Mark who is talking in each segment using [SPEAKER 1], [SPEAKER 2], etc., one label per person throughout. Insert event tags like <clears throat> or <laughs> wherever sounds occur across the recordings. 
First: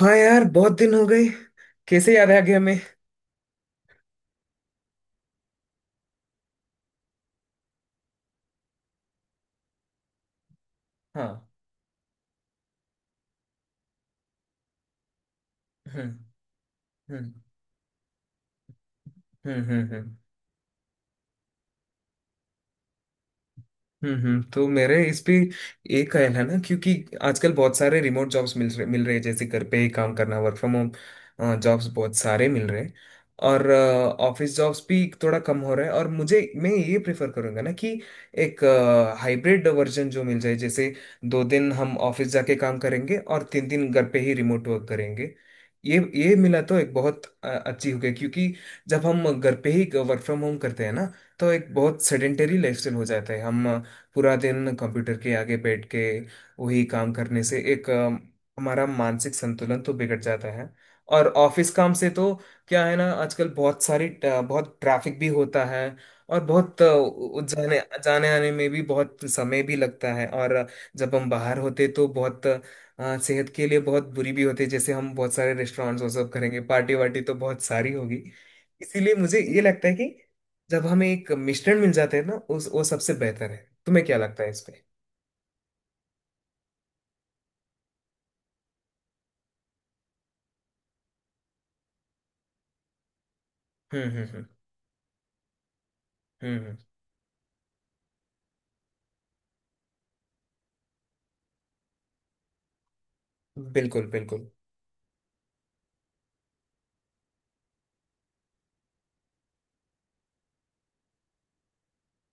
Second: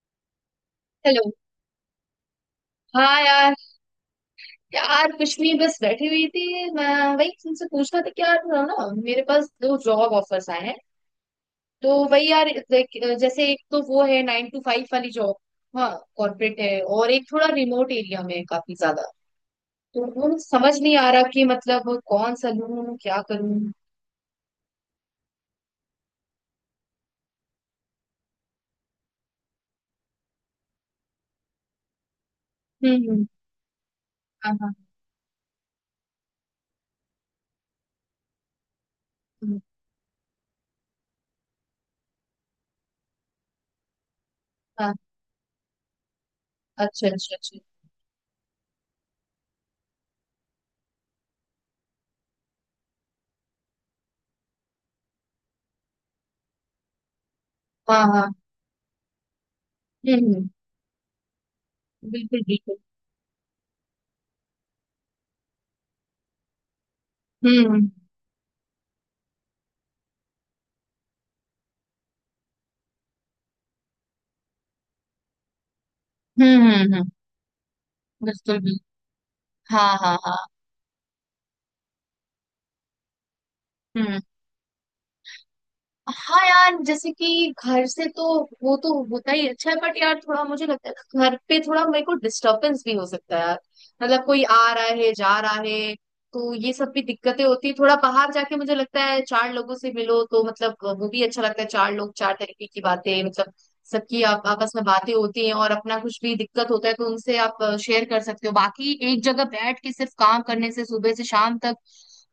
[SPEAKER 1] हाँ यार, बहुत दिन हो गए।
[SPEAKER 2] हेलो।
[SPEAKER 1] कैसे याद आ गया हमें?
[SPEAKER 2] हाँ यार। यार कुछ नहीं, बस बैठी हुई थी मैं। वही तुमसे पूछना था कि यार ना, मेरे पास दो जॉब ऑफर्स आए हैं।
[SPEAKER 1] हाँ।
[SPEAKER 2] तो वही यार जैसे एक तो वो है 9 to 5 वाली जॉब। हाँ।
[SPEAKER 1] हम्म।
[SPEAKER 2] कॉर्पोरेट है, और एक
[SPEAKER 1] हम्म।
[SPEAKER 2] थोड़ा रिमोट एरिया में है काफी ज्यादा।
[SPEAKER 1] हम्म। हम्म।
[SPEAKER 2] तो
[SPEAKER 1] हम्म।
[SPEAKER 2] वो मुझे समझ नहीं आ रहा कि मतलब कौन सा लूँ, क्या करूँ।
[SPEAKER 1] हम्म। तो मेरे इस पे एक ख्याल है ना, क्योंकि आजकल बहुत सारे रिमोट जॉब्स मिल रहे हैं, जैसे घर पे ही काम करना, वर्क फ्रॉम होम जॉब्स बहुत सारे मिल रहे हैं।
[SPEAKER 2] हम्म।
[SPEAKER 1] और ऑफिस
[SPEAKER 2] हाँ हाँ।
[SPEAKER 1] जॉब्स भी थोड़ा कम हो रहा है, और मुझे मैं ये प्रेफर करूंगा ना कि एक
[SPEAKER 2] हम्म,
[SPEAKER 1] हाइब्रिड वर्जन जो मिल जाए, जैसे 2 दिन हम ऑफिस जाके काम करेंगे और 3 दिन घर पे ही रिमोट वर्क
[SPEAKER 2] हाँ।
[SPEAKER 1] करेंगे। ये मिला तो एक
[SPEAKER 2] अच्छा
[SPEAKER 1] बहुत
[SPEAKER 2] अच्छा अच्छा।
[SPEAKER 1] अच्छी हो गई, क्योंकि जब हम घर पे ही वर्क फ्रॉम होम करते हैं ना, तो एक बहुत सेडेंटरी लाइफस्टाइल हो जाता है। हम पूरा दिन कंप्यूटर के आगे बैठ के वही काम करने से एक
[SPEAKER 2] हाँ हाँ।
[SPEAKER 1] हमारा मानसिक संतुलन तो बिगड़ जाता
[SPEAKER 2] हम्म।
[SPEAKER 1] है। और ऑफिस काम से तो
[SPEAKER 2] बिल्कुल बिल्कुल।
[SPEAKER 1] क्या है ना, आजकल बहुत ट्रैफिक भी होता है, और बहुत
[SPEAKER 2] हम्म
[SPEAKER 1] जाने
[SPEAKER 2] हम्म
[SPEAKER 1] जाने आने में भी बहुत समय भी लगता है। और जब हम बाहर होते तो बहुत सेहत के लिए बहुत बुरी भी होती है, जैसे हम बहुत सारे रेस्टोरेंट्स वो सब करेंगे,
[SPEAKER 2] हम्म
[SPEAKER 1] पार्टी
[SPEAKER 2] हम्म हम्म,
[SPEAKER 1] वार्टी तो बहुत सारी होगी।
[SPEAKER 2] बिल्कुल बिल्कुल।
[SPEAKER 1] इसीलिए मुझे ये लगता
[SPEAKER 2] हाँ
[SPEAKER 1] है
[SPEAKER 2] हाँ
[SPEAKER 1] कि
[SPEAKER 2] हाँ।
[SPEAKER 1] जब हमें एक मिश्रण मिल जाता है ना, उस वो सबसे बेहतर है। तुम्हें क्या
[SPEAKER 2] हम्म।
[SPEAKER 1] लगता है इस पे?
[SPEAKER 2] हाँ यार, जैसे कि घर से तो वो तो होता ही अच्छा है, बट यार थोड़ा मुझे लगता है घर पे थोड़ा मेरे को डिस्टरबेंस भी हो सकता है यार।
[SPEAKER 1] हम्म। हम्म।
[SPEAKER 2] मतलब कोई
[SPEAKER 1] हम्म।
[SPEAKER 2] आ रहा है जा रहा है, तो ये
[SPEAKER 1] हम्म।
[SPEAKER 2] सब भी दिक्कतें होती है। थोड़ा बाहर जाके मुझे लगता है चार लोगों से मिलो तो मतलब वो भी अच्छा लगता है। चार लोग चार तरीके की बातें, मतलब
[SPEAKER 1] बिल्कुल
[SPEAKER 2] सबकी आप
[SPEAKER 1] बिल्कुल।
[SPEAKER 2] आपस में बातें होती हैं, और अपना कुछ भी दिक्कत होता है तो उनसे आप शेयर कर सकते हो। बाकी एक जगह बैठ के सिर्फ काम करने से सुबह से शाम तक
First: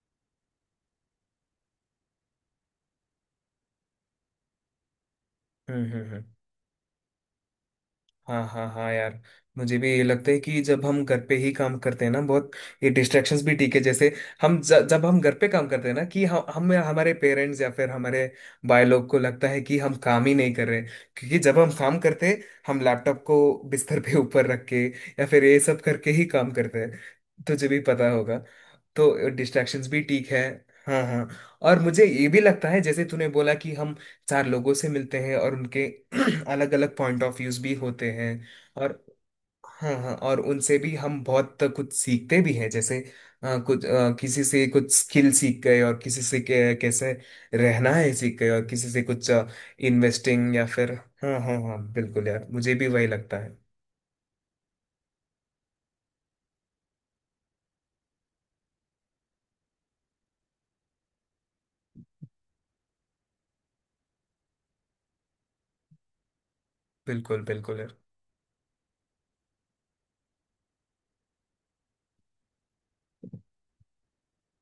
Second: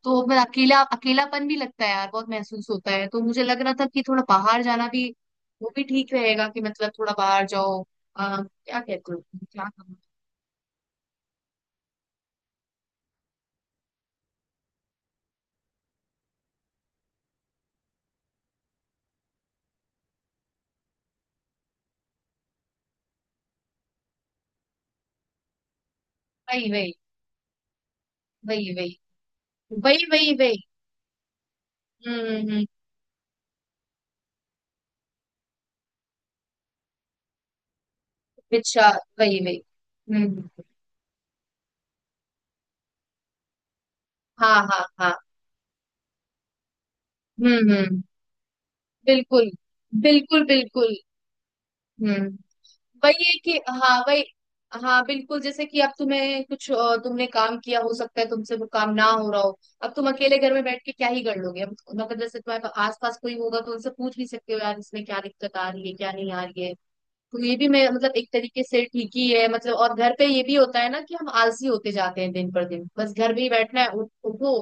[SPEAKER 2] तो फिर अकेलापन भी लगता है यार, बहुत महसूस होता है। तो मुझे लग रहा था कि थोड़ा बाहर जाना भी वो
[SPEAKER 1] हम्म।
[SPEAKER 2] भी
[SPEAKER 1] हम्म।
[SPEAKER 2] ठीक
[SPEAKER 1] हम्म।
[SPEAKER 2] रहेगा, कि मतलब थोड़ा बाहर जाओ।
[SPEAKER 1] हाँ हाँ
[SPEAKER 2] क्या
[SPEAKER 1] हाँ
[SPEAKER 2] कहते
[SPEAKER 1] यार,
[SPEAKER 2] हो? क्या
[SPEAKER 1] मुझे भी
[SPEAKER 2] कहूं?
[SPEAKER 1] ये लगता है कि जब हम घर पे ही काम करते हैं ना, बहुत ये डिस्ट्रैक्शंस भी ठीक है। जैसे जब हम घर पे काम करते हैं ना कि हम हमारे पेरेंट्स या फिर हमारे भाई लोग को लगता है कि हम काम ही नहीं कर रहे, क्योंकि जब हम काम करते हैं हम लैपटॉप को बिस्तर पे <laughs> ऊपर रख के या फिर ये सब करके ही काम
[SPEAKER 2] वही
[SPEAKER 1] करते
[SPEAKER 2] वही।
[SPEAKER 1] हैं। तुझे भी पता होगा।
[SPEAKER 2] वही वही।
[SPEAKER 1] तो डिस्ट्रैक्शंस भी
[SPEAKER 2] वही
[SPEAKER 1] ठीक
[SPEAKER 2] वही
[SPEAKER 1] है।
[SPEAKER 2] वही।
[SPEAKER 1] हाँ हाँ। और मुझे
[SPEAKER 2] हम्म
[SPEAKER 1] ये भी
[SPEAKER 2] हम्म हम्म,
[SPEAKER 1] लगता है, जैसे तूने बोला कि हम चार लोगों से मिलते हैं और उनके <clears throat> अलग अलग पॉइंट ऑफ व्यूज भी होते हैं।
[SPEAKER 2] अच्छा।
[SPEAKER 1] और
[SPEAKER 2] वही वही।
[SPEAKER 1] हाँ हाँ,
[SPEAKER 2] हम्म
[SPEAKER 1] और
[SPEAKER 2] हम्म,
[SPEAKER 1] उनसे भी हम बहुत कुछ सीखते भी हैं, जैसे किसी
[SPEAKER 2] हाँ
[SPEAKER 1] से
[SPEAKER 2] हाँ
[SPEAKER 1] कुछ
[SPEAKER 2] हाँ।
[SPEAKER 1] स्किल सीख गए, और किसी से कैसे रहना
[SPEAKER 2] हम्म।
[SPEAKER 1] है सीख गए, और किसी से कुछ
[SPEAKER 2] बिल्कुल। बिल्कुल
[SPEAKER 1] इन्वेस्टिंग या फिर।
[SPEAKER 2] बिल्कुल।
[SPEAKER 1] हाँ हाँ हाँ बिल्कुल
[SPEAKER 2] हम्म।
[SPEAKER 1] यार, मुझे भी वही
[SPEAKER 2] वही है
[SPEAKER 1] लगता है।
[SPEAKER 2] कि हाँ, वही। हाँ बिल्कुल, जैसे कि अब तुम्हें कुछ तुमने काम किया, हो सकता है तुमसे वो काम ना हो रहा हो। अब तुम अकेले घर में बैठ के क्या ही कर लोगे? अब मतलब जैसे तुम्हारे आस पास कोई होगा तो उनसे पूछ भी सकते हो यार, इसमें क्या दिक्कत आ रही है क्या नहीं आ रही है।
[SPEAKER 1] बिल्कुल
[SPEAKER 2] तो ये भी
[SPEAKER 1] बिल्कुल
[SPEAKER 2] मैं
[SPEAKER 1] यार।
[SPEAKER 2] मतलब एक तरीके से ठीक ही है मतलब। और घर पे ये भी होता है ना, कि हम आलसी होते जाते हैं दिन पर दिन, बस घर में ही बैठना है। उठो।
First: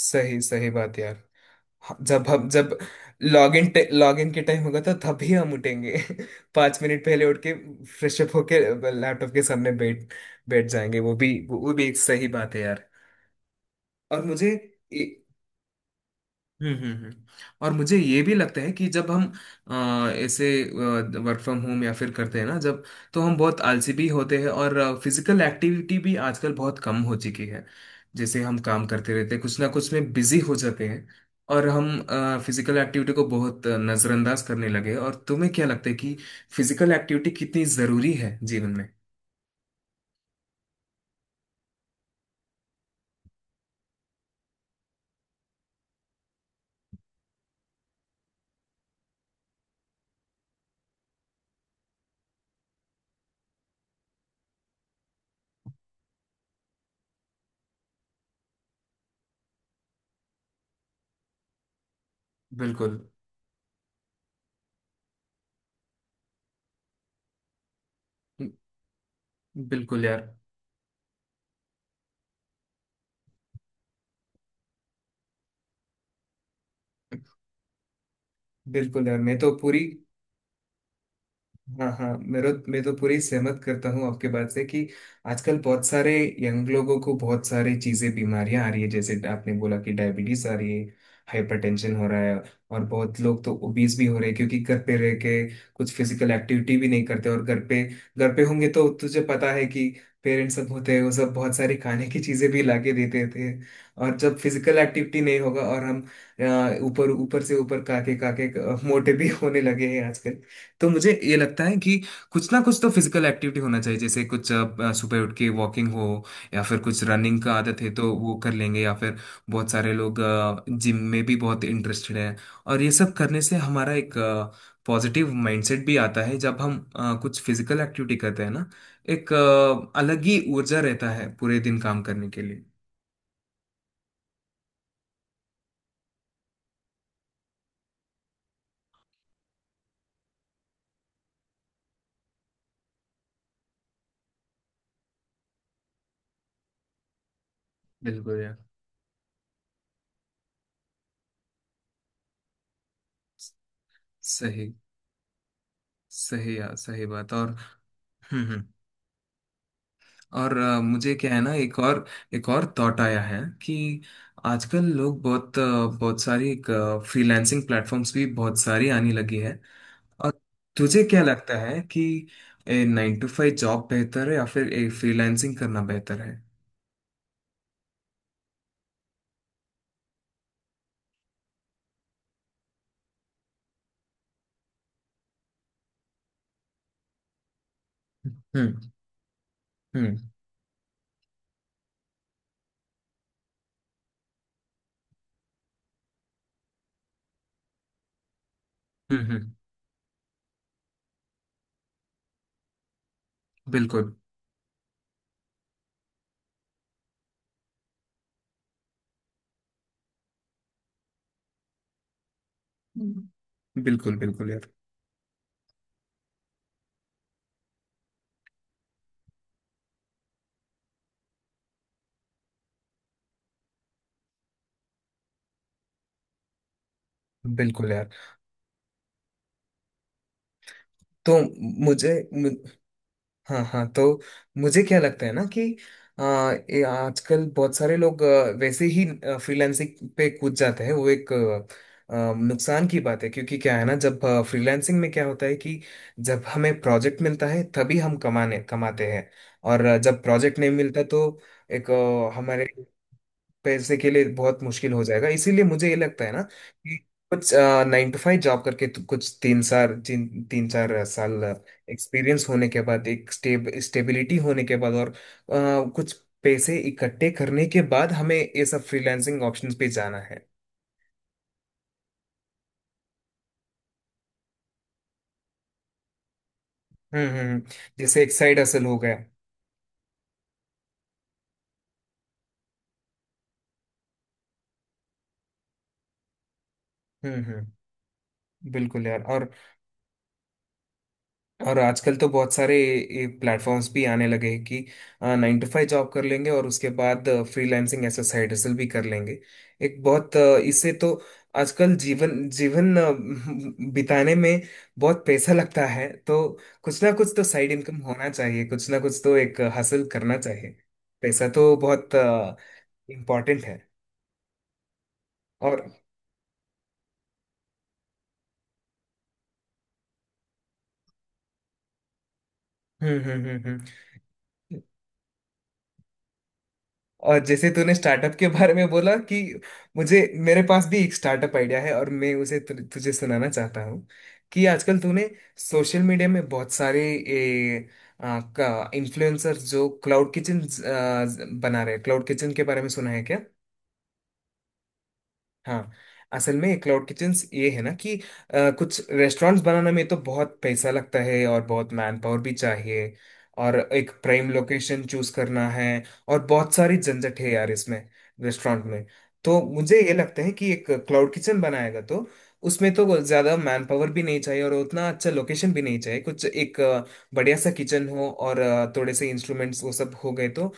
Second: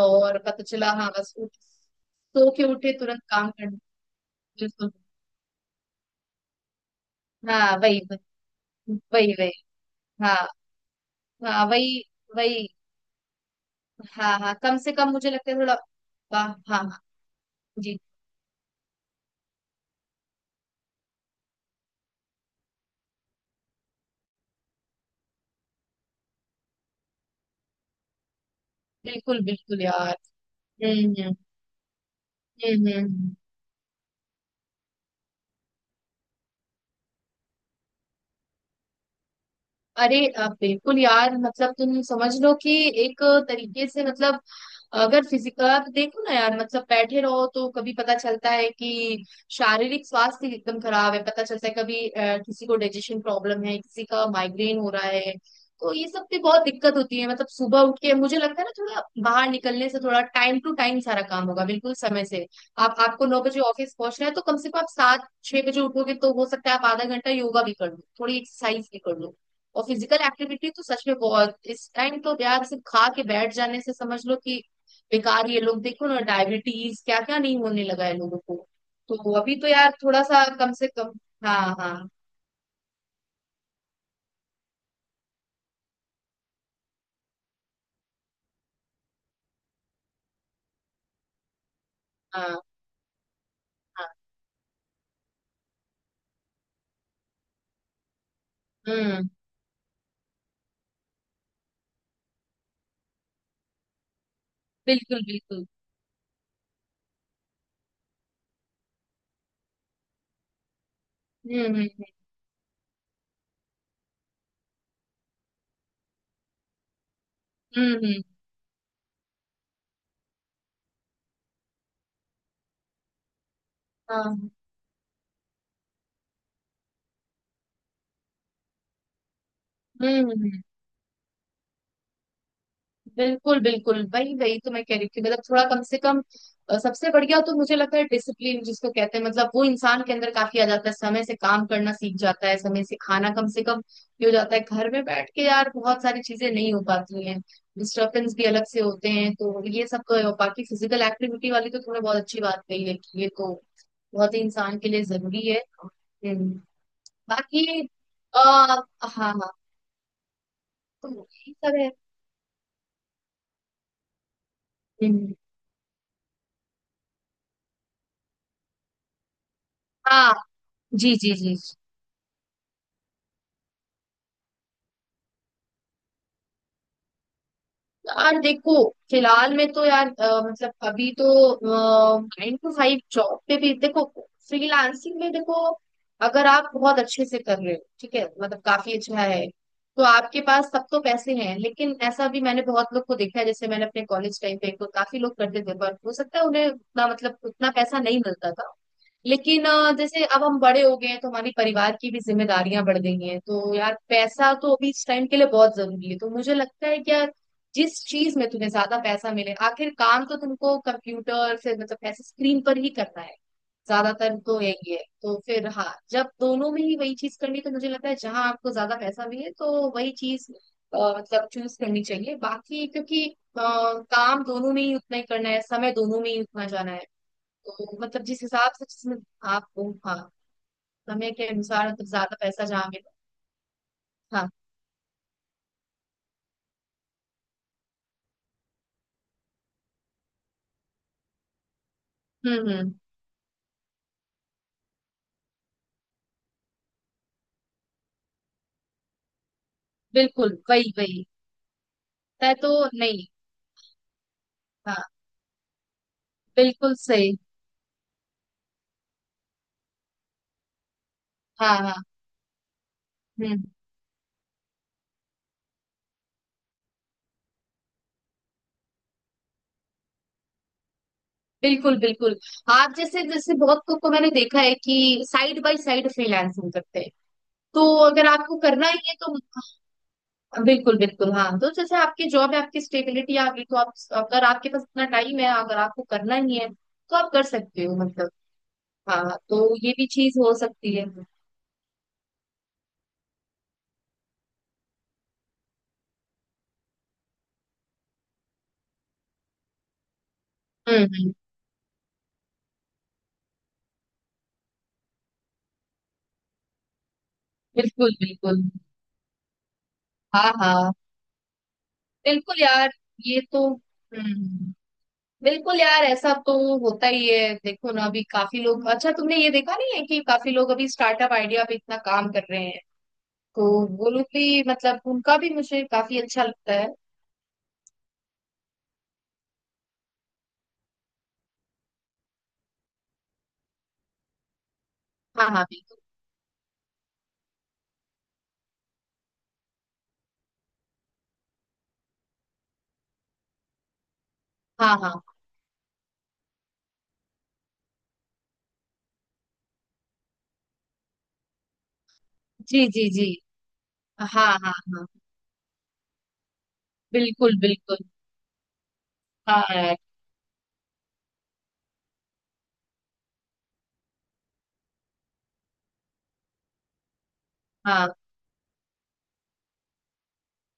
[SPEAKER 2] और पता
[SPEAKER 1] सही
[SPEAKER 2] चला
[SPEAKER 1] बात
[SPEAKER 2] हाँ
[SPEAKER 1] यार।
[SPEAKER 2] बस उठ,
[SPEAKER 1] हाँ, जब हम
[SPEAKER 2] सो के
[SPEAKER 1] जब
[SPEAKER 2] उठे तुरंत काम
[SPEAKER 1] लॉगिन
[SPEAKER 2] करना।
[SPEAKER 1] लॉगिन के टाइम होगा
[SPEAKER 2] बिल्कुल।
[SPEAKER 1] तो तभी हम उठेंगे। <laughs> 5 मिनट पहले उठ के,
[SPEAKER 2] हाँ, वही वही।
[SPEAKER 1] फ्रेश अप होके, लैपटॉप
[SPEAKER 2] वही
[SPEAKER 1] के
[SPEAKER 2] वही।
[SPEAKER 1] सामने बैठ
[SPEAKER 2] हाँ
[SPEAKER 1] बैठ जाएंगे। वो भी
[SPEAKER 2] हाँ।
[SPEAKER 1] वो भी
[SPEAKER 2] वही
[SPEAKER 1] एक सही बात है
[SPEAKER 2] वही।
[SPEAKER 1] यार। और
[SPEAKER 2] हाँ
[SPEAKER 1] मुझे
[SPEAKER 2] हाँ, कम से कम मुझे लगता है थोड़ा, वाह।
[SPEAKER 1] हम्म।
[SPEAKER 2] हाँ हाँ।
[SPEAKER 1] हम्म। हम्म। और मुझे
[SPEAKER 2] जी।
[SPEAKER 1] ये भी लगता है कि जब हम ऐसे वर्क फ्रॉम होम या फिर करते हैं ना जब, तो हम बहुत आलसी भी होते हैं और फिजिकल एक्टिविटी भी आजकल बहुत कम हो चुकी है, जैसे हम काम करते रहते
[SPEAKER 2] बिल्कुल
[SPEAKER 1] हैं, कुछ ना
[SPEAKER 2] बिल्कुल
[SPEAKER 1] कुछ में
[SPEAKER 2] यार।
[SPEAKER 1] बिजी हो जाते हैं।
[SPEAKER 2] हम्म हम्म
[SPEAKER 1] और हम फिजिकल
[SPEAKER 2] हम्म हम्म,
[SPEAKER 1] एक्टिविटी को
[SPEAKER 2] हम्म।
[SPEAKER 1] बहुत नजरअंदाज करने लगे। और तुम्हें क्या लगता है कि फिजिकल एक्टिविटी कितनी जरूरी है जीवन में?
[SPEAKER 2] अरे बिल्कुल यार, मतलब तुम समझ लो कि एक तरीके से मतलब अगर फिजिकल देखो ना यार, मतलब बैठे रहो तो कभी पता चलता है कि शारीरिक स्वास्थ्य एकदम खराब है। पता चलता है कभी किसी को डाइजेशन प्रॉब्लम है, किसी का माइग्रेन हो रहा है। तो ये सब पे बहुत दिक्कत होती है। मतलब सुबह उठ के मुझे लगता है ना थोड़ा बाहर निकलने से, थोड़ा टाइम टू टाइम सारा काम होगा बिल्कुल समय से। आप
[SPEAKER 1] बिल्कुल
[SPEAKER 2] आपको 9 बजे ऑफिस पहुंचना है तो कम से कम आप सात छह बजे उठोगे, तो हो सकता है आप आधा घंटा योगा भी कर लो, थोड़ी एक्सरसाइज भी कर लो। और
[SPEAKER 1] बिल्कुल
[SPEAKER 2] फिजिकल
[SPEAKER 1] यार।
[SPEAKER 2] एक्टिविटी तो सच में बहुत, इस टाइम तो यार सिर्फ खा के बैठ जाने से समझ लो कि बेकार। ये लोग देखो ना, डायबिटीज क्या क्या नहीं होने लगा है लोगों को।
[SPEAKER 1] बिल्कुल यार,
[SPEAKER 2] तो
[SPEAKER 1] मैं तो
[SPEAKER 2] अभी तो
[SPEAKER 1] पूरी।
[SPEAKER 2] यार थोड़ा सा कम से कम। हाँ
[SPEAKER 1] हाँ
[SPEAKER 2] हाँ।
[SPEAKER 1] हाँ, मेरा मैं तो पूरी सहमत करता हूँ आपके बात से, कि आजकल बहुत सारे यंग लोगों को बहुत सारी चीजें बीमारियां आ रही है, जैसे आपने बोला कि डायबिटीज आ रही है, हाइपरटेंशन हो रहा है,
[SPEAKER 2] हाँ
[SPEAKER 1] और बहुत लोग तो ओबीज भी
[SPEAKER 2] हाँ।
[SPEAKER 1] हो रहे हैं, क्योंकि घर पे रह के कुछ फिजिकल एक्टिविटी भी नहीं करते, और घर पे होंगे तो तुझे
[SPEAKER 2] हम्म।
[SPEAKER 1] पता है कि पेरेंट्स सब होते हैं, वो सब बहुत सारी खाने की चीजें भी लाके देते थे। और जब फिजिकल एक्टिविटी
[SPEAKER 2] बिल्कुल
[SPEAKER 1] नहीं होगा
[SPEAKER 2] बिल्कुल।
[SPEAKER 1] और हम ऊपर ऊपर से ऊपर काके काके मोटे भी होने लगे हैं आजकल। तो मुझे ये लगता
[SPEAKER 2] हम्म
[SPEAKER 1] है कि
[SPEAKER 2] हम्म
[SPEAKER 1] कुछ ना कुछ तो फिजिकल एक्टिविटी होना चाहिए, जैसे सुबह उठ के वॉकिंग हो, या फिर कुछ रनिंग का आदत है
[SPEAKER 2] हम्म
[SPEAKER 1] तो
[SPEAKER 2] हम्म,
[SPEAKER 1] वो कर लेंगे, या फिर बहुत सारे लोग जिम में भी बहुत इंटरेस्टेड हैं। और ये सब करने से हमारा एक
[SPEAKER 2] हाँ।
[SPEAKER 1] पॉजिटिव माइंडसेट भी आता है। जब हम कुछ फिजिकल एक्टिविटी करते हैं ना, एक अलग ही
[SPEAKER 2] हम्म।
[SPEAKER 1] ऊर्जा रहता है पूरे दिन काम करने के लिए।
[SPEAKER 2] बिल्कुल बिल्कुल, वही वही तो मैं कह रही थी मतलब थोड़ा कम से कम। सबसे बढ़िया तो मुझे लगता है डिसिप्लिन जिसको कहते हैं, मतलब वो इंसान के अंदर काफी आ जाता है। समय से काम करना सीख जाता है, समय से खाना कम से कम ये हो जाता है। घर में बैठ के यार बहुत सारी चीजें नहीं हो पाती हैं, डिस्टर्बेंस
[SPEAKER 1] बिल्कुल
[SPEAKER 2] भी
[SPEAKER 1] यार।
[SPEAKER 2] अलग से होते हैं, तो ये सब तो है। और बाकी फिजिकल एक्टिविटी वाली तो तुमने बहुत अच्छी बात कही है कि ये तो बहुत ही
[SPEAKER 1] सही
[SPEAKER 2] इंसान के लिए जरूरी है। हम्म,
[SPEAKER 1] सही यार, सही बात। और
[SPEAKER 2] बाकी आ,
[SPEAKER 1] हम्म। हम्म।
[SPEAKER 2] हाँ हाँ
[SPEAKER 1] और
[SPEAKER 2] तो
[SPEAKER 1] मुझे क्या है ना,
[SPEAKER 2] यही सब
[SPEAKER 1] एक
[SPEAKER 2] है।
[SPEAKER 1] और एक और थॉट आया है कि आजकल लोग
[SPEAKER 2] हम्म,
[SPEAKER 1] बहुत बहुत सारी फ्रीलांसिंग प्लेटफॉर्म्स भी बहुत सारी आने लगी है।
[SPEAKER 2] हाँ।
[SPEAKER 1] और तुझे
[SPEAKER 2] जी
[SPEAKER 1] क्या
[SPEAKER 2] जी जी।
[SPEAKER 1] लगता है कि 9 to 5 जॉब बेहतर है या फिर ए फ्रीलांसिंग करना बेहतर है?
[SPEAKER 2] यार देखो, फिलहाल में तो यार मतलब अभी तो 9 to 5 जॉब पे भी देखो, फ्रीलांसिंग में देखो। अगर आप बहुत अच्छे से कर रहे हो ठीक है, मतलब
[SPEAKER 1] हम्म।
[SPEAKER 2] काफी अच्छा है। तो
[SPEAKER 1] हम्म।
[SPEAKER 2] आपके पास सब तो पैसे हैं। लेकिन ऐसा भी मैंने बहुत लोग को देखा है, जैसे मैंने अपने कॉलेज टाइम पे तो काफी लोग करते थे, पर हो सकता है उन्हें उतना मतलब उतना पैसा नहीं मिलता था।
[SPEAKER 1] हम्म। हम्म।
[SPEAKER 2] लेकिन जैसे अब हम बड़े हो गए हैं तो हमारी परिवार की भी जिम्मेदारियां बढ़ गई हैं, तो यार
[SPEAKER 1] बिल्कुल
[SPEAKER 2] पैसा तो अभी इस टाइम के लिए बहुत जरूरी है। तो मुझे लगता है कि यार जिस चीज में तुम्हें ज्यादा पैसा मिले, आखिर काम तो तुमको कंप्यूटर से मतलब ऐसे स्क्रीन पर ही करना है
[SPEAKER 1] बिल्कुल।
[SPEAKER 2] ज्यादातर
[SPEAKER 1] बिल्कुल
[SPEAKER 2] तो
[SPEAKER 1] यार।
[SPEAKER 2] यही है, तो फिर हाँ। जब दोनों में ही वही चीज करनी है, तो मुझे लगता है जहां आपको ज्यादा पैसा मिले, तो वही चीज मतलब चूज करनी चाहिए, बाकी क्योंकि अ, काम दोनों में ही उतना ही करना है, समय दोनों में ही उतना जाना है।
[SPEAKER 1] बिल्कुल
[SPEAKER 2] तो
[SPEAKER 1] यार।
[SPEAKER 2] मतलब जिस हिसाब से, जिसमें आपको, हाँ, समय
[SPEAKER 1] तो
[SPEAKER 2] के अनुसार मतलब
[SPEAKER 1] मुझे
[SPEAKER 2] ज्यादा
[SPEAKER 1] मु-
[SPEAKER 2] पैसा जहाँ मिले।
[SPEAKER 1] हाँ हाँ, तो
[SPEAKER 2] हाँ।
[SPEAKER 1] मुझे क्या लगता है ना कि ये आजकल बहुत सारे लोग वैसे ही फ्रीलांसिंग पे कूद जाते हैं, वो एक आ, आ, नुकसान
[SPEAKER 2] हम्म।
[SPEAKER 1] की बात है, क्योंकि क्या है ना, जब फ्रीलांसिंग में क्या होता है कि जब हमें प्रोजेक्ट मिलता है तभी हम कमाने कमाते हैं, और जब
[SPEAKER 2] बिल्कुल
[SPEAKER 1] प्रोजेक्ट नहीं
[SPEAKER 2] वही
[SPEAKER 1] मिलता तो
[SPEAKER 2] वही।
[SPEAKER 1] एक
[SPEAKER 2] मैं
[SPEAKER 1] हमारे
[SPEAKER 2] तो, नहीं।
[SPEAKER 1] पैसे के लिए बहुत मुश्किल हो
[SPEAKER 2] हाँ
[SPEAKER 1] जाएगा, इसीलिए मुझे ये लगता है ना
[SPEAKER 2] बिल्कुल
[SPEAKER 1] कि
[SPEAKER 2] सही।
[SPEAKER 1] कुछ 9 to 5 जॉब करके तो कुछ तीन चार साल
[SPEAKER 2] हाँ हाँ।
[SPEAKER 1] एक्सपीरियंस होने के बाद, एक
[SPEAKER 2] हम्म।
[SPEAKER 1] स्टेबिलिटी होने के बाद, और कुछ पैसे इकट्ठे करने के बाद हमें ये सब फ्रीलांसिंग ऑप्शंस पे जाना है।
[SPEAKER 2] बिल्कुल बिल्कुल। आप, जैसे जैसे बहुत लोग को मैंने देखा है कि साइड बाय साइड फ्रीलांसिंग करते हैं,
[SPEAKER 1] हम्म। हम्म। हम्म।
[SPEAKER 2] तो
[SPEAKER 1] जैसे
[SPEAKER 2] अगर
[SPEAKER 1] एक
[SPEAKER 2] आपको
[SPEAKER 1] साइड असल
[SPEAKER 2] करना
[SPEAKER 1] हो
[SPEAKER 2] ही है
[SPEAKER 1] गया।
[SPEAKER 2] तो, हाँ, बिल्कुल बिल्कुल। हाँ, तो जैसे आपकी जॉब है, आपकी स्टेबिलिटी आ गई तो आप, अगर आपके पास इतना टाइम है, अगर आपको करना ही है तो आप
[SPEAKER 1] हम्म।
[SPEAKER 2] कर
[SPEAKER 1] हम्म।
[SPEAKER 2] सकते हो मतलब।
[SPEAKER 1] बिल्कुल यार।
[SPEAKER 2] हाँ,
[SPEAKER 1] और
[SPEAKER 2] तो ये भी चीज हो सकती है।
[SPEAKER 1] और आजकल तो बहुत सारे प्लेटफॉर्म्स भी आने लगे हैं कि 9 to 5 जॉब कर लेंगे और उसके बाद फ्रीलांसिंग ऐसा साइड हसल भी कर लेंगे। एक बहुत इससे तो
[SPEAKER 2] हम्म,
[SPEAKER 1] आजकल जीवन जीवन अ, <laughs> बिताने में बहुत पैसा लगता है, तो कुछ ना कुछ तो साइड इनकम
[SPEAKER 2] बिल्कुल
[SPEAKER 1] होना
[SPEAKER 2] बिल्कुल।
[SPEAKER 1] चाहिए, कुछ ना कुछ तो एक हासिल करना
[SPEAKER 2] हाँ
[SPEAKER 1] चाहिए।
[SPEAKER 2] हाँ।
[SPEAKER 1] पैसा तो बहुत
[SPEAKER 2] बिल्कुल यार। ये तो,
[SPEAKER 1] इम्पोर्टेंट है।
[SPEAKER 2] बिल्कुल
[SPEAKER 1] और
[SPEAKER 2] यार, ऐसा तो होता ही है। देखो ना अभी काफी लोग, अच्छा तुमने ये देखा नहीं है कि काफी लोग अभी स्टार्टअप आइडिया पे इतना काम कर रहे हैं,
[SPEAKER 1] हम्म। हम्म। हम्म।
[SPEAKER 2] तो
[SPEAKER 1] हम्म।
[SPEAKER 2] वो लोग भी मतलब उनका भी मुझे काफी अच्छा लगता है।
[SPEAKER 1] और जैसे तूने स्टार्टअप के बारे में बोला कि मुझे मेरे पास भी एक स्टार्टअप आइडिया है, और मैं उसे तुझे सुनाना चाहता हूँ कि आजकल तूने
[SPEAKER 2] हाँ हाँ बिल्कुल।
[SPEAKER 1] सोशल मीडिया में बहुत सारे का इन्फ्लुएंसर जो क्लाउड किचन बना रहे हैं, क्लाउड किचन के बारे में सुना है क्या?
[SPEAKER 2] हाँ हाँ।
[SPEAKER 1] हाँ। असल में क्लाउड किचन्स ये है ना कि कुछ रेस्टोरेंट्स बनाने में तो बहुत पैसा लगता है, और बहुत मैन पावर भी
[SPEAKER 2] जी जी
[SPEAKER 1] चाहिए,
[SPEAKER 2] जी।
[SPEAKER 1] और एक
[SPEAKER 2] हाँ
[SPEAKER 1] प्राइम
[SPEAKER 2] हाँ
[SPEAKER 1] लोकेशन
[SPEAKER 2] हाँ।
[SPEAKER 1] चूज करना है, और बहुत सारी झंझट है
[SPEAKER 2] बिल्कुल
[SPEAKER 1] यार इसमें,
[SPEAKER 2] बिल्कुल।
[SPEAKER 1] रेस्टोरेंट में। तो
[SPEAKER 2] हाँ
[SPEAKER 1] मुझे
[SPEAKER 2] यार।
[SPEAKER 1] ये लगता है कि एक क्लाउड किचन बनाएगा तो उसमें तो ज्यादा मैन पावर भी नहीं चाहिए, और उतना अच्छा लोकेशन भी नहीं चाहिए, कुछ एक बढ़िया सा किचन
[SPEAKER 2] हाँ।
[SPEAKER 1] हो और थोड़े से इंस्ट्रूमेंट्स वो सब हो गए तो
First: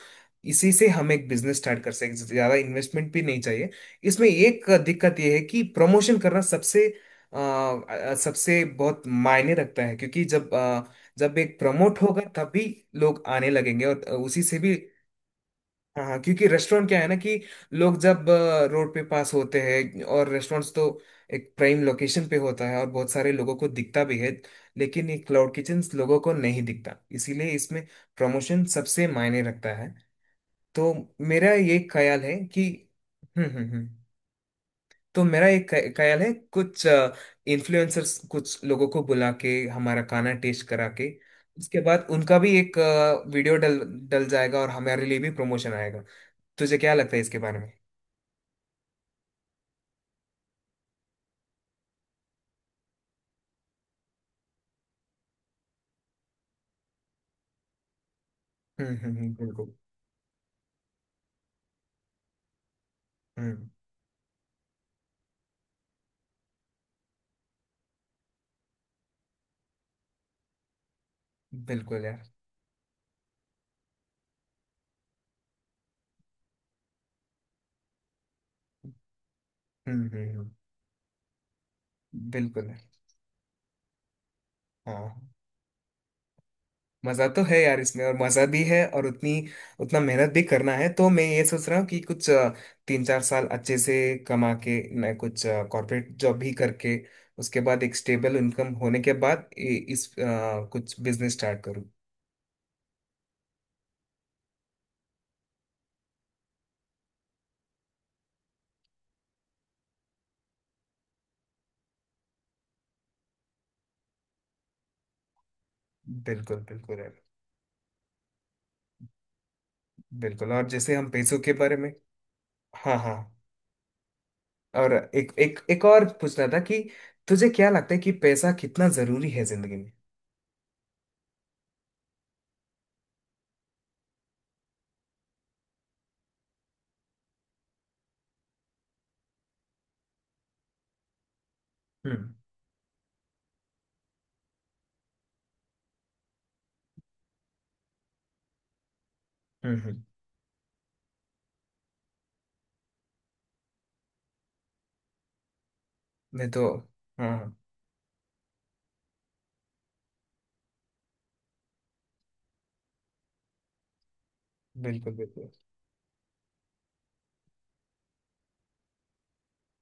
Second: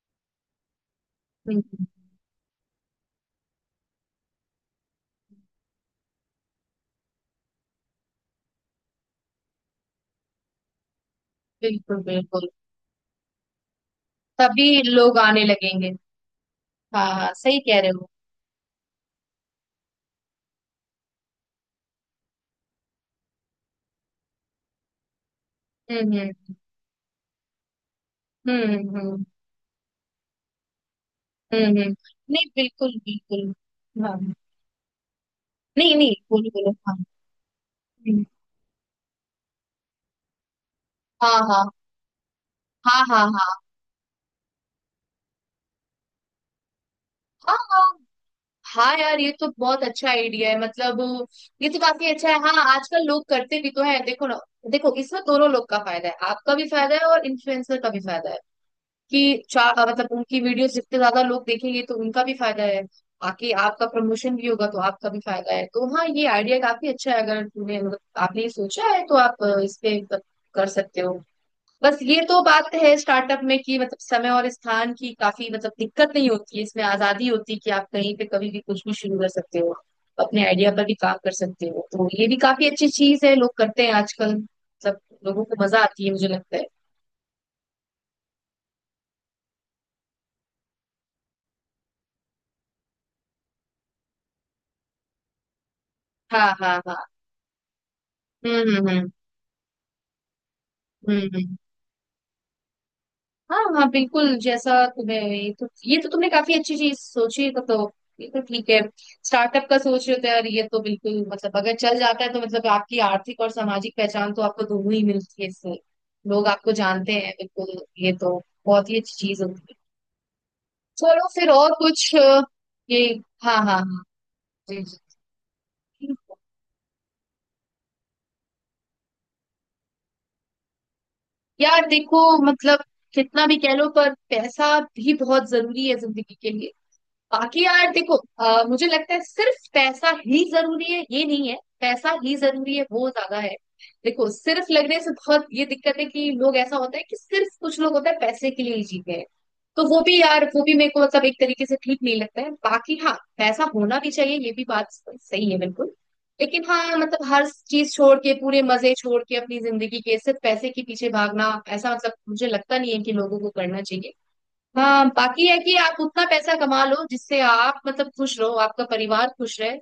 [SPEAKER 1] इसी से हम एक बिजनेस
[SPEAKER 2] हम्म,
[SPEAKER 1] स्टार्ट
[SPEAKER 2] हम्म,
[SPEAKER 1] कर सकते, ज्यादा इन्वेस्टमेंट भी नहीं चाहिए। इसमें एक दिक्कत यह है कि प्रमोशन करना सबसे बहुत मायने रखता है, क्योंकि जब एक प्रमोट
[SPEAKER 2] बिल्कुल
[SPEAKER 1] होगा
[SPEAKER 2] बिल्कुल।
[SPEAKER 1] तभी लोग आने लगेंगे और उसी से
[SPEAKER 2] तभी
[SPEAKER 1] भी।
[SPEAKER 2] लोग आने लगेंगे।
[SPEAKER 1] हाँ हाँ, क्योंकि रेस्टोरेंट क्या है
[SPEAKER 2] हाँ
[SPEAKER 1] ना
[SPEAKER 2] हाँ
[SPEAKER 1] कि
[SPEAKER 2] सही कह रहे
[SPEAKER 1] लोग
[SPEAKER 2] हो।
[SPEAKER 1] रोड पे पास होते हैं, और रेस्टोरेंट्स तो एक प्राइम लोकेशन पे होता है और बहुत सारे लोगों को दिखता भी है, लेकिन ये क्लाउड किचन लोगों
[SPEAKER 2] हम्म
[SPEAKER 1] को नहीं दिखता, इसीलिए इसमें प्रमोशन
[SPEAKER 2] हम्म।
[SPEAKER 1] सबसे मायने रखता है। तो मेरा
[SPEAKER 2] हम्म
[SPEAKER 1] ये
[SPEAKER 2] हम्म।
[SPEAKER 1] ख्याल है
[SPEAKER 2] नहीं
[SPEAKER 1] कि
[SPEAKER 2] बिल्कुल
[SPEAKER 1] हम्म।
[SPEAKER 2] बिल्कुल।
[SPEAKER 1] हम्म। हम्म।
[SPEAKER 2] हाँ हाँ।
[SPEAKER 1] तो मेरा एक
[SPEAKER 2] नहीं नहीं,
[SPEAKER 1] ख्याल है,
[SPEAKER 2] बोलो बोलो।
[SPEAKER 1] कुछ
[SPEAKER 2] हाँ।
[SPEAKER 1] इन्फ्लुएंसर्स,
[SPEAKER 2] हम्म।
[SPEAKER 1] कुछ लोगों को बुला के हमारा खाना टेस्ट करा के,
[SPEAKER 2] हाँ हाँ।
[SPEAKER 1] उसके बाद उनका भी एक
[SPEAKER 2] हाँ हाँ हाँ।
[SPEAKER 1] वीडियो डल डल जाएगा और हमारे लिए भी प्रमोशन आएगा। तुझे क्या लगता है इसके
[SPEAKER 2] हाँ
[SPEAKER 1] बारे में?
[SPEAKER 2] हाँ। हाँ यार, ये तो बहुत अच्छा आइडिया है मतलब। ये तो काफी अच्छा है, हाँ आजकल लोग करते भी तो है, देखो ना। देखो इसमें दोनों लोग का फायदा है, आपका भी फायदा है और इन्फ्लुएंसर का भी फायदा है,
[SPEAKER 1] हम्म। हम्म।
[SPEAKER 2] कि
[SPEAKER 1] बिल्कुल।
[SPEAKER 2] चार, मतलब उनकी वीडियोस जितने ज्यादा लोग देखेंगे तो उनका भी फायदा है। बाकी
[SPEAKER 1] हम्म।
[SPEAKER 2] आपका प्रमोशन भी होगा तो आपका भी फायदा है। तो हाँ, ये आइडिया काफी अच्छा है। अगर तुमने मतलब आपने ये सोचा है तो आप इस पे कर सकते हो। बस
[SPEAKER 1] बिल्कुल
[SPEAKER 2] ये
[SPEAKER 1] यार।
[SPEAKER 2] तो बात है स्टार्टअप में, कि मतलब समय और स्थान की काफी मतलब दिक्कत नहीं होती है, इसमें आजादी होती है कि आप कहीं पे कभी भी कुछ भी शुरू कर सकते हो,
[SPEAKER 1] हम्म। हम्म।
[SPEAKER 2] अपने आइडिया पर भी काम कर सकते हो। तो ये भी
[SPEAKER 1] बिल्कुल
[SPEAKER 2] काफी
[SPEAKER 1] यार।
[SPEAKER 2] अच्छी चीज है, लोग करते हैं आजकल मतलब,
[SPEAKER 1] हाँ।
[SPEAKER 2] लोगों को मजा आती है मुझे लगता है।
[SPEAKER 1] मजा तो है यार इसमें, और मजा भी है, और उतनी उतना मेहनत भी करना है, तो मैं ये सोच रहा हूँ कि 3-4 साल अच्छे से कमा के, मैं कुछ कॉर्पोरेट जॉब
[SPEAKER 2] हाँ
[SPEAKER 1] भी
[SPEAKER 2] हाँ
[SPEAKER 1] करके,
[SPEAKER 2] हाँ।
[SPEAKER 1] उसके बाद एक स्टेबल इनकम
[SPEAKER 2] हम्म हम्म
[SPEAKER 1] होने
[SPEAKER 2] हम्म
[SPEAKER 1] के बाद कुछ बिजनेस
[SPEAKER 2] हम्म।
[SPEAKER 1] स्टार्ट करूँ।
[SPEAKER 2] हाँ हाँ बिल्कुल, जैसा तुम्हें, ये तो तुमने काफी अच्छी चीज सोची है, तो ये तो ठीक है। स्टार्टअप का सोच रहे हो तो यार ये तो बिल्कुल, मतलब अगर चल जाता है तो मतलब आपकी आर्थिक और सामाजिक पहचान तो आपको दोनों ही मिलती है इससे। लोग
[SPEAKER 1] बिल्कुल
[SPEAKER 2] आपको
[SPEAKER 1] बिल्कुल
[SPEAKER 2] जानते
[SPEAKER 1] यार।
[SPEAKER 2] हैं, बिल्कुल। ये तो बहुत ही अच्छी चीज होती है।
[SPEAKER 1] बिल्कुल। और जैसे हम
[SPEAKER 2] चलो
[SPEAKER 1] पैसों
[SPEAKER 2] फिर
[SPEAKER 1] के
[SPEAKER 2] और
[SPEAKER 1] बारे में।
[SPEAKER 2] कुछ
[SPEAKER 1] हाँ
[SPEAKER 2] ये,
[SPEAKER 1] हाँ।
[SPEAKER 2] हाँ हाँ हाँ। जी
[SPEAKER 1] और
[SPEAKER 2] जी।
[SPEAKER 1] एक एक एक और
[SPEAKER 2] ठीक
[SPEAKER 1] पूछना था कि तुझे क्या लगता है कि पैसा कितना जरूरी है जिंदगी में?
[SPEAKER 2] है। यार देखो, मतलब कितना भी कह लो पर पैसा भी बहुत जरूरी है जिंदगी के लिए। बाकी यार देखो मुझे लगता है सिर्फ पैसा ही जरूरी है ये नहीं है, पैसा
[SPEAKER 1] हम्म।
[SPEAKER 2] ही जरूरी है वो ज्यादा है। देखो सिर्फ लगने से बहुत ये दिक्कत है कि लोग, ऐसा होता है कि सिर्फ कुछ लोग होता है पैसे के लिए ही जीते हैं।
[SPEAKER 1] हम्म।
[SPEAKER 2] तो वो
[SPEAKER 1] हम्म।
[SPEAKER 2] भी यार, वो भी मेरे को मतलब एक तरीके से ठीक नहीं लगता है। बाकी हाँ, पैसा होना भी चाहिए ये भी बात सही है बिल्कुल।
[SPEAKER 1] मैं
[SPEAKER 2] लेकिन
[SPEAKER 1] तो।
[SPEAKER 2] हाँ, मतलब
[SPEAKER 1] हाँ
[SPEAKER 2] हर
[SPEAKER 1] हाँ,
[SPEAKER 2] चीज छोड़ के, पूरे मजे छोड़ के अपनी जिंदगी के सिर्फ पैसे के पीछे भागना, ऐसा मतलब मुझे लगता नहीं है कि लोगों को करना चाहिए। हाँ
[SPEAKER 1] बिल्कुल
[SPEAKER 2] बाकी
[SPEAKER 1] बिल्कुल
[SPEAKER 2] है कि आप उतना पैसा कमा लो जिससे आप मतलब खुश रहो, आपका परिवार खुश रहे।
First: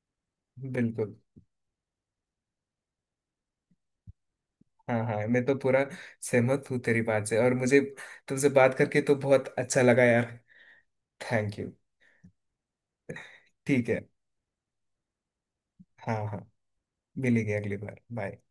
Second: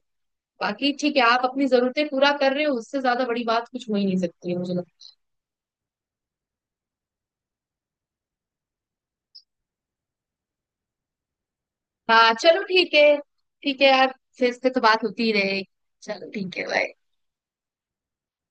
[SPEAKER 2] बाकी
[SPEAKER 1] बिल्कुल।
[SPEAKER 2] ठीक है, आप अपनी जरूरतें पूरा कर रहे हो, उससे ज्यादा बड़ी बात कुछ हो ही नहीं सकती है मुझे
[SPEAKER 1] हाँ
[SPEAKER 2] लगता
[SPEAKER 1] हाँ, मैं तो पूरा सहमत हूँ तेरी बात से, और मुझे तुमसे बात करके तो बहुत अच्छा लगा यार। Thank you.
[SPEAKER 2] है। हाँ चलो ठीक है। ठीक
[SPEAKER 1] ठीक
[SPEAKER 2] है
[SPEAKER 1] है।
[SPEAKER 2] यार। फिर इस पे तो बात होती ही रहेगी।
[SPEAKER 1] हाँ
[SPEAKER 2] चलो
[SPEAKER 1] हाँ,
[SPEAKER 2] ठीक है, बाय।
[SPEAKER 1] मिलेंगे अगली बार। बाय।